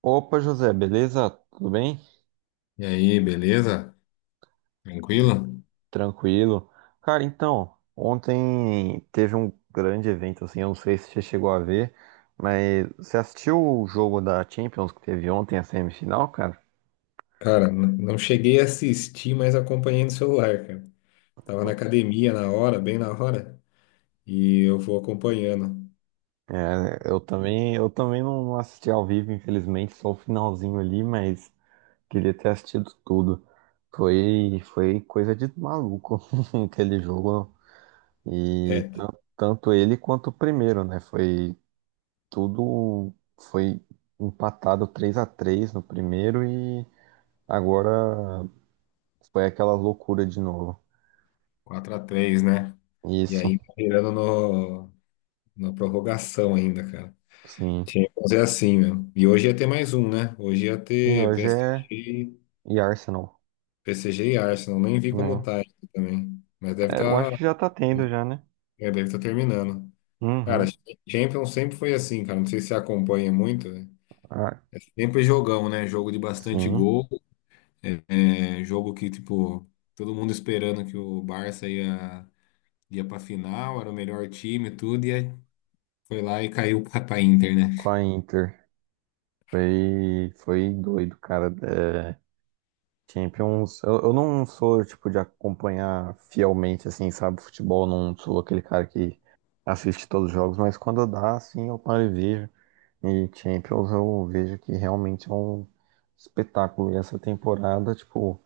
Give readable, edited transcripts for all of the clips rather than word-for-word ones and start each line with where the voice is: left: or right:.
right: Opa, José, beleza? Tudo bem?
left: E aí, beleza? Tranquilo?
right: Tranquilo? Cara, então, ontem teve um grande evento, assim, eu não sei se você chegou a ver, mas você assistiu o jogo da Champions que teve ontem, a semifinal, cara?
left: Cara, não cheguei a assistir, mas acompanhei no celular, cara. Tava na academia na hora, bem na hora, e eu vou acompanhando.
right: É, eu também não assisti ao vivo, infelizmente, só o finalzinho ali, mas queria ter assistido tudo. Foi coisa de maluco aquele jogo. E
left: É,
right: tan- Tanto ele quanto o primeiro, né? Tudo foi empatado 3 a 3 no primeiro e agora foi aquela loucura de novo.
left: quatro a três, né? e
right: Isso,
left: aí tá virando no, na prorrogação ainda, cara.
right: sim.
left: Tinha que fazer assim, meu. E hoje ia ter mais um, né? Hoje ia
right: E
left: ter
right: hoje é
left: PSG,
right: e Arsenal,
left: PSG e Arsenal. Nem vi como
right: né?
left: tá ainda também. Mas
right: É, eu acho que já tá tendo já, né?
left: deve estar terminando. Cara,
right: Uhum.
left: Champions sempre foi assim, cara. Não sei se você acompanha muito, né?
right: Ah,
left: É sempre jogão, né? Jogo de bastante
right: sim,
left: gol. É, é, jogo que, tipo, todo mundo esperando que o Barça ia, ia pra final, era o melhor time, e tudo, e aí foi lá e caiu pra Inter, né?
right: com a Inter. Foi doido, cara. É, Champions, eu não sou, tipo, de acompanhar fielmente, assim, sabe, futebol, não sou aquele cara que assiste todos os jogos, mas quando dá, assim, eu paro e vejo. E Champions eu vejo que realmente é um espetáculo. E essa temporada, tipo,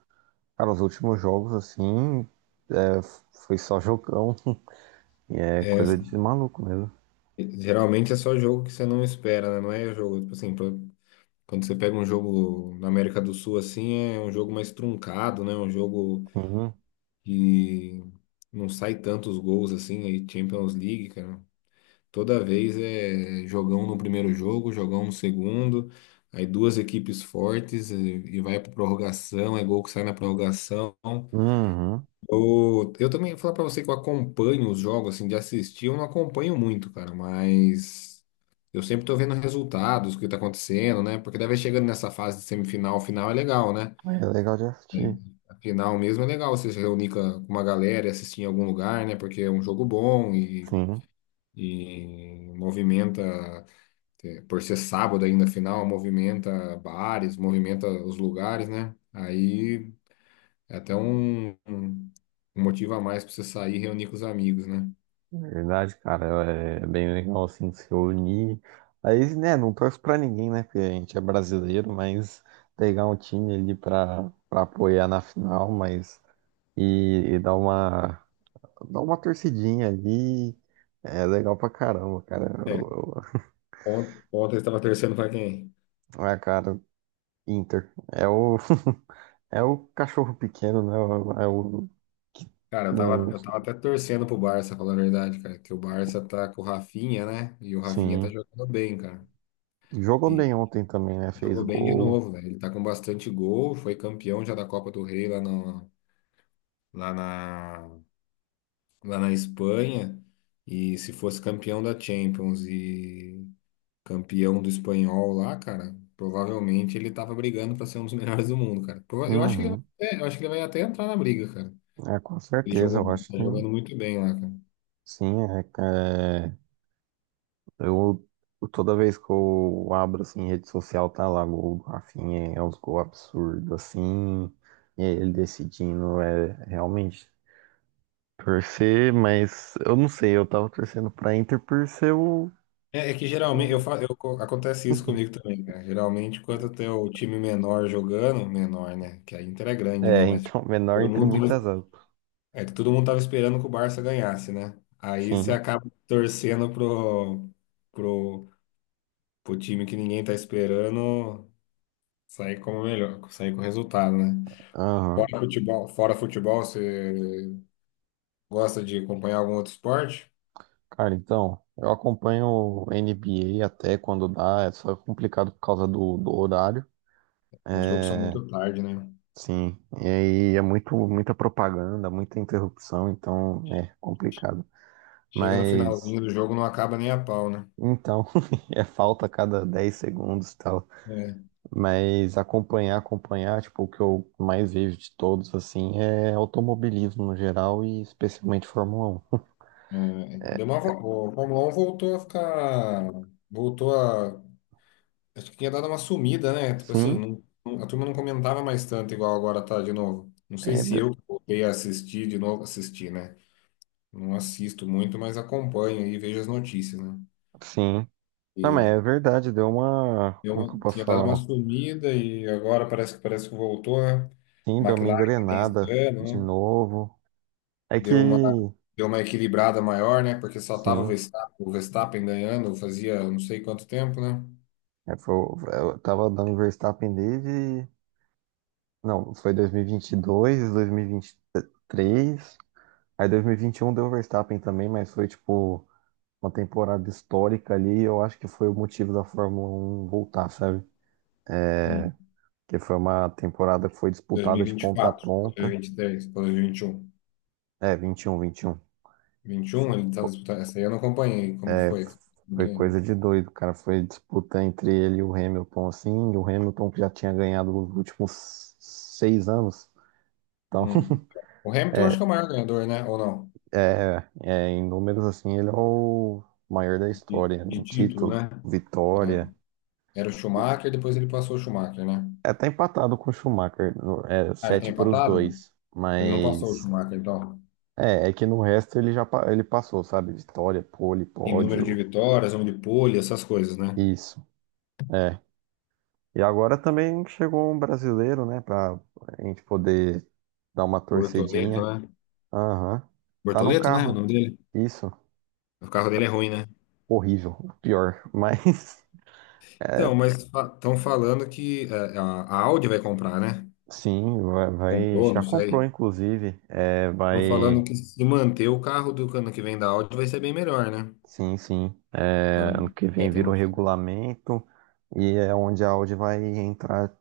right: cara, os últimos jogos, assim, é, foi só jogão. E é
left: É,
right: coisa de maluco mesmo.
left: geralmente é só jogo que você não espera, né? Não é jogo, tipo assim, quando você pega um jogo na América do Sul, assim, é um jogo mais truncado, né? Um jogo
right: Sim.
left: que não sai tantos gols, assim, aí Champions League, cara. Toda vez é jogão no primeiro jogo, jogão no segundo, aí duas equipes fortes e vai para prorrogação, é gol que sai na prorrogação.
right: Uhum.
left: Eu também vou falar para você que eu acompanho os jogos, assim, de assistir, eu não acompanho muito, cara, mas eu sempre tô vendo resultados, o que tá acontecendo, né? Porque daí vai chegando nessa fase de semifinal, final é legal, né?
right: É legal de assistir.
left: A final mesmo é legal você se reunir com uma galera e assistir em algum lugar, né? Porque é um jogo bom
right: Sim.
left: e movimenta. É, por ser sábado ainda, final, movimenta bares, movimenta os lugares, né? Aí é até um um motivo a mais para você sair e reunir com os amigos, né?
right: Na verdade, cara, é bem legal assim se reunir. Aí, né, não torço pra ninguém, né? Porque a gente é brasileiro, mas pegar um time ali pra apoiar na final, mas e, e dar uma torcidinha ali é legal pra caramba, cara.
left: É, ontem eu estava torcendo para quem?
right: Ah, cara, Inter. É o, é o cachorro pequeno, né? É o é o que
left: Cara,
right: não.
left: eu tava até torcendo pro Barça, falando a verdade, cara, que o Barça tá com o Rafinha, né? E o Rafinha tá
right: Sim.
left: jogando bem, cara.
right: Jogou
left: E
right: bem ontem também, né? Fez
left: jogou bem de
right: gol.
left: novo, né? Ele tá com bastante gol, foi campeão já da Copa do Rei lá, no, lá na lá na Espanha, e se fosse campeão da Champions e campeão do espanhol lá, cara, provavelmente ele tava brigando pra ser um dos melhores do mundo, cara. Eu acho que ele vai,
right: Uhum.
left: é, eu acho que ele vai até entrar na briga, cara.
right: É, com
left: Ele
right: certeza,
left: jogou,
right: eu acho
left: tá
right: que.
left: jogando muito bem lá, cara.
right: Sim, eu toda vez que eu abro assim rede social tá lá gol do Rafinha, é uns gols absurdos assim, e ele decidindo é realmente torcer, mas eu não sei, eu tava torcendo pra Inter por ser o,
left: É, é que geralmente eu,
right: o-
left: fa- eu co- acontece isso comigo também, cara. Geralmente quando tem o time menor jogando, menor, né? Que a Inter é grande, né?
right: é,
left: Mas
right: então menor
left: todo
right: entre
left: mundo tava,
right: muitas aspas.
left: é que todo mundo tava esperando que o Barça ganhasse, né? Aí você
right: Sim.
left: acaba torcendo pro pro time que ninguém tá esperando sair como melhor, sair com resultado, né?
right: Aham.
left: Fora futebol, você gosta de acompanhar algum outro esporte?
right: Cara, então, eu acompanho o NBA até quando dá, é só complicado por causa do horário.
left: Os jogos são
right: É,
left: muito tarde, né?
right: sim, e aí é muito, muita propaganda, muita interrupção, então é complicado.
left: Chega no
right: Mas
left: finalzinho do jogo, não acaba nem a pau, né?
right: então, é falta a cada 10 segundos e tal.
left: É.
right: Mas acompanhar, tipo, o que eu mais vejo de todos, assim, é automobilismo no geral e especialmente Fórmula 1.
left: Deu uma, o Fórmula 1 voltou a ficar. Voltou a. Acho que tinha dado uma sumida, né? Tipo assim,
right: Sim,
left: a turma não comentava mais tanto igual agora tá de novo. Não sei
right: é,
left: se eu
right: de-
left: que voltei a assistir de novo, assistir, né? Não assisto muito, mas acompanho e vejo as notícias, né?
right: sim. Não, mas
left: E
right: é verdade, deu uma.
left: deu
right: Como
left: uma,
right: que eu posso
left: tinha dado uma
right: falar?
left: sumida e agora parece que voltou, né?
right: Sim, deu uma
left: McLaren também esse
right: engrenada
left: ano,
right: de
left: né?
right: novo. É que,
left: Deu uma, deu uma equilibrada maior, né? Porque só tava
right: sim.
left: O Verstappen ganhando fazia não sei quanto tempo, né?
right: É, foi, eu tava dando Verstappen desde. Não, foi 2022, 2023. Aí 2021 deu Verstappen também, mas foi tipo uma temporada histórica ali. Eu acho que foi o motivo da Fórmula um voltar, sabe?
left: Hum.
right: Que foi uma temporada que foi disputada de ponta a
left: 2024,
right: ponta.
left: 2023, 2021.
right: É, 21, 21.
left: 21, ele estava disputando. Essa aí eu não acompanhei. Como que
right: É,
left: foi? Como
right: foi
left: que-
right: coisa de doido, cara. Foi disputa entre ele e o Hamilton, assim. E o Hamilton que já tinha ganhado os últimos 6 anos. Então,
left: Hum. O Hamilton acho que é o maior ganhador, né? Ou não?
right: é, é, em números, assim, ele é o maior da história, em
left: De título,
right: título,
left: né? É.
right: vitória.
left: Era o Schumacher, depois ele passou o Schumacher, né?
right: É até empatado com o Schumacher, é,
left: Ah, ele tá
right: 7 para os
left: empatado?
right: dois,
left: Ele não passou o
right: mas
left: Schumacher, então.
right: é, é que no resto ele já ele passou, sabe? Vitória, pole,
left: Em número de
right: pódio,
left: vitórias, número de pole, essas coisas, né?
right: isso, é. E agora também chegou um brasileiro, né, pra a gente poder dar uma
left: Bortoleto,
right: torcedinha.
left: né?
right: Aham, tá num
left: Bortoleto, né? O
right: carro,
left: nome dele?
right: isso,
left: O carro dele é ruim, né?
right: horrível, pior, mas
left: Então, mas estão falando que é, a Audi vai comprar, né?
right: sim,
left: Comprou, não
right: já comprou,
left: sei.
right: inclusive. É,
left: Estão
right: vai,
left: falando que se manter o carro do ano que vem da Audi vai ser bem melhor, né?
right: sim, sim. É,
left: Agora,
right: ano que
left: é,
right: vem
left: tem
right: vira o
left: uma...
right: regulamento e é onde a Audi vai entrar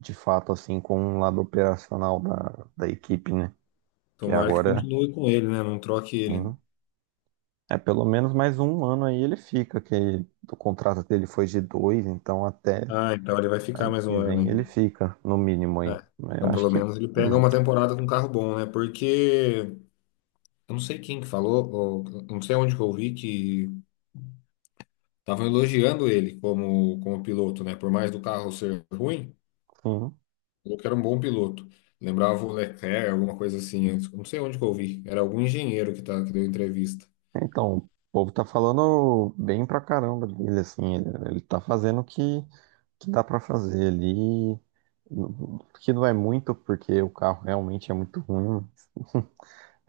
right: de fato, assim, com o lado operacional da equipe, né? Que
left: Tomara que
right: agora,
left: continue com ele, né? Não troque ele.
right: sim, é pelo menos mais um ano aí ele fica, que o contrato dele foi de dois, então até
left: Ah, então ele vai ficar
right: ano
left: mais um
right: que vem ele
left: ano
right: fica, no mínimo
left: aí.
right: aí.
left: É.
right: Mas eu
left: Então,
right: acho
left: pelo
right: que
left: menos ele
right: é
left: pega
right: mais,
left: uma temporada com um carro bom, né? Porque eu não sei quem que falou, ou, eu não sei onde que eu ouvi que estavam elogiando ele como, como piloto, né? Por mais do carro ser ruim,
right: sim.
left: falou que era um bom piloto. Lembrava o Leclerc, alguma coisa assim. Eu não sei onde que eu ouvi. Era algum engenheiro que, tá, que deu entrevista.
right: Então, o povo tá falando bem pra caramba dele, assim, ele tá fazendo o que, que dá pra fazer ali, que não é muito, porque o carro realmente é muito ruim.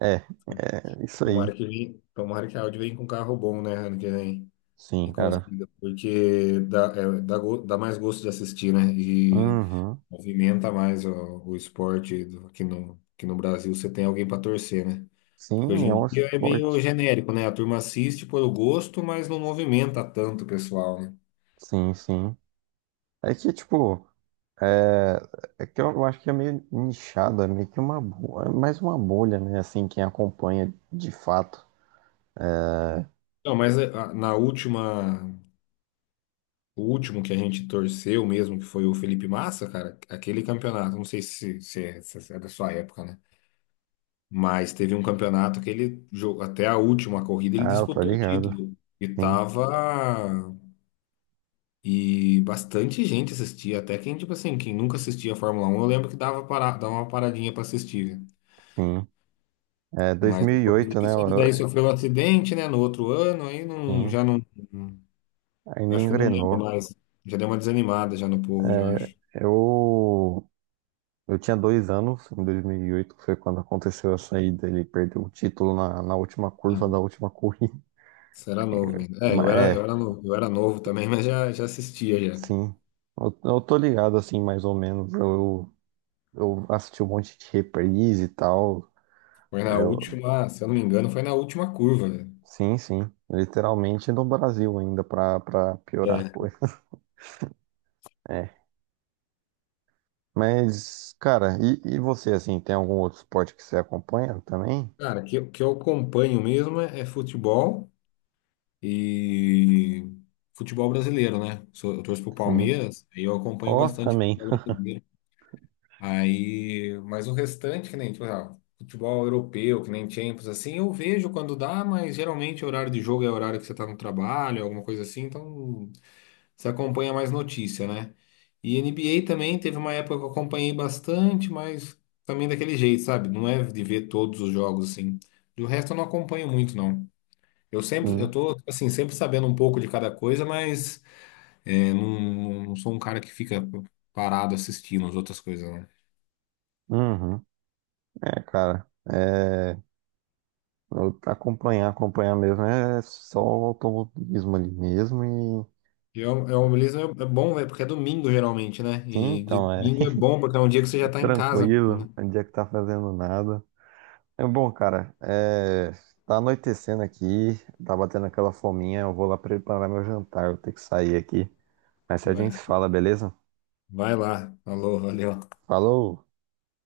right: É, é isso aí,
left: Tomara que a Audi venha com um carro bom, né, ano que vem. E
right: sim, cara.
left: consiga, porque dá, é, dá, dá mais gosto de assistir, né? E
right: Uhum.
left: movimenta mais o esporte aqui no Brasil, você tem alguém para torcer, né? Porque hoje
right: Sim, é
left: em
right: um
left: dia é meio
right: esporte,
left: genérico, né? A turma assiste por gosto, mas não movimenta tanto o pessoal, né?
right: sim, sim. É que, tipo, é, é que eu acho que é meio nichado, é meio que uma, é mais uma bolha, né, assim, quem acompanha de fato.
left: Não, mas na última, o último que a gente torceu mesmo, que foi o Felipe Massa, cara, aquele campeonato, não sei se é da sua época, né? Mas teve um campeonato que ele, até a última corrida, ele
right: Ah, eu tô
left: disputou o
right: ligado,
left: título. E
right: sim,
left: tava, e bastante gente assistia, até quem, tipo assim, quem nunca assistia a Fórmula Um, eu lembro que dava, para, dava uma paradinha para assistir.
right: sim. É,
left: Mas depois
right: 2008, né?
left: disso, ele daí sofreu um acidente, né, no outro ano, aí não,
right: Sim,
left: já não, não-
right: ainda
left: acho que eu não
right: engrenou.
left: lembro mais. Já deu uma desanimada já no povo, já
right: É,
left: acho.
right: eu tinha 2 anos em 2008, que foi quando aconteceu a saída. Ele perdeu o título na última curva
left: Ah,
right: da última corrida.
left: você era novo ainda. É,
right: Mas, é,
left: eu era novo também, mas já, já assistia já.
right: sim. Eu tô ligado, assim, mais ou menos. Eu assisti um monte de reprise e tal.
left: Foi na
right: É, eu-
left: última, se eu não me engano, foi na última curva, velho.
right: sim, sim. Literalmente no Brasil ainda, pra piorar a
left: É.
right: coisa. É. Mas, cara, e você, assim, tem algum outro esporte que você acompanha também?
left: Cara, que, que eu acompanho mesmo é, é futebol. E futebol brasileiro, né? Eu torço pro
right: Sim.
left: Palmeiras, aí eu acompanho
right: Ó,
left: bastante
right: também.
left: futebol brasileiro. Aí, mas o restante, que nem, tipo, ah, futebol europeu, que nem Champions, assim, eu vejo quando dá, mas geralmente o horário de jogo é o horário que você tá no trabalho, alguma coisa assim, então você acompanha mais notícia, né? E NBA também teve uma época que eu acompanhei bastante, mas também daquele jeito, sabe? Não é de ver todos os jogos, assim. Do resto eu não acompanho muito, não. Eu sempre, eu
right: Sim.
left: tô, assim, sempre sabendo um pouco de cada coisa, mas é, não, não sou um cara que fica parado assistindo as outras coisas, não.
right: Uhum. É, cara. Acompanhar, acompanhar mesmo é só o automobilismo ali mesmo e.
left: E é, é um beleza, é bom, velho, porque é domingo geralmente, né?
right: Sim,
left: E de
right: então é
left: domingo é bom, porque é um dia que você já tá em casa,
right: tranquilo,
left: né?
right: não dia que tá fazendo nada. É bom, cara. É, tá anoitecendo aqui, tá batendo aquela fominha. Eu vou lá preparar meu jantar, eu vou ter que sair aqui. Mas se a
left: Vai,
right: gente se fala, beleza?
left: vai lá. Alô, valeu.
right: Falou!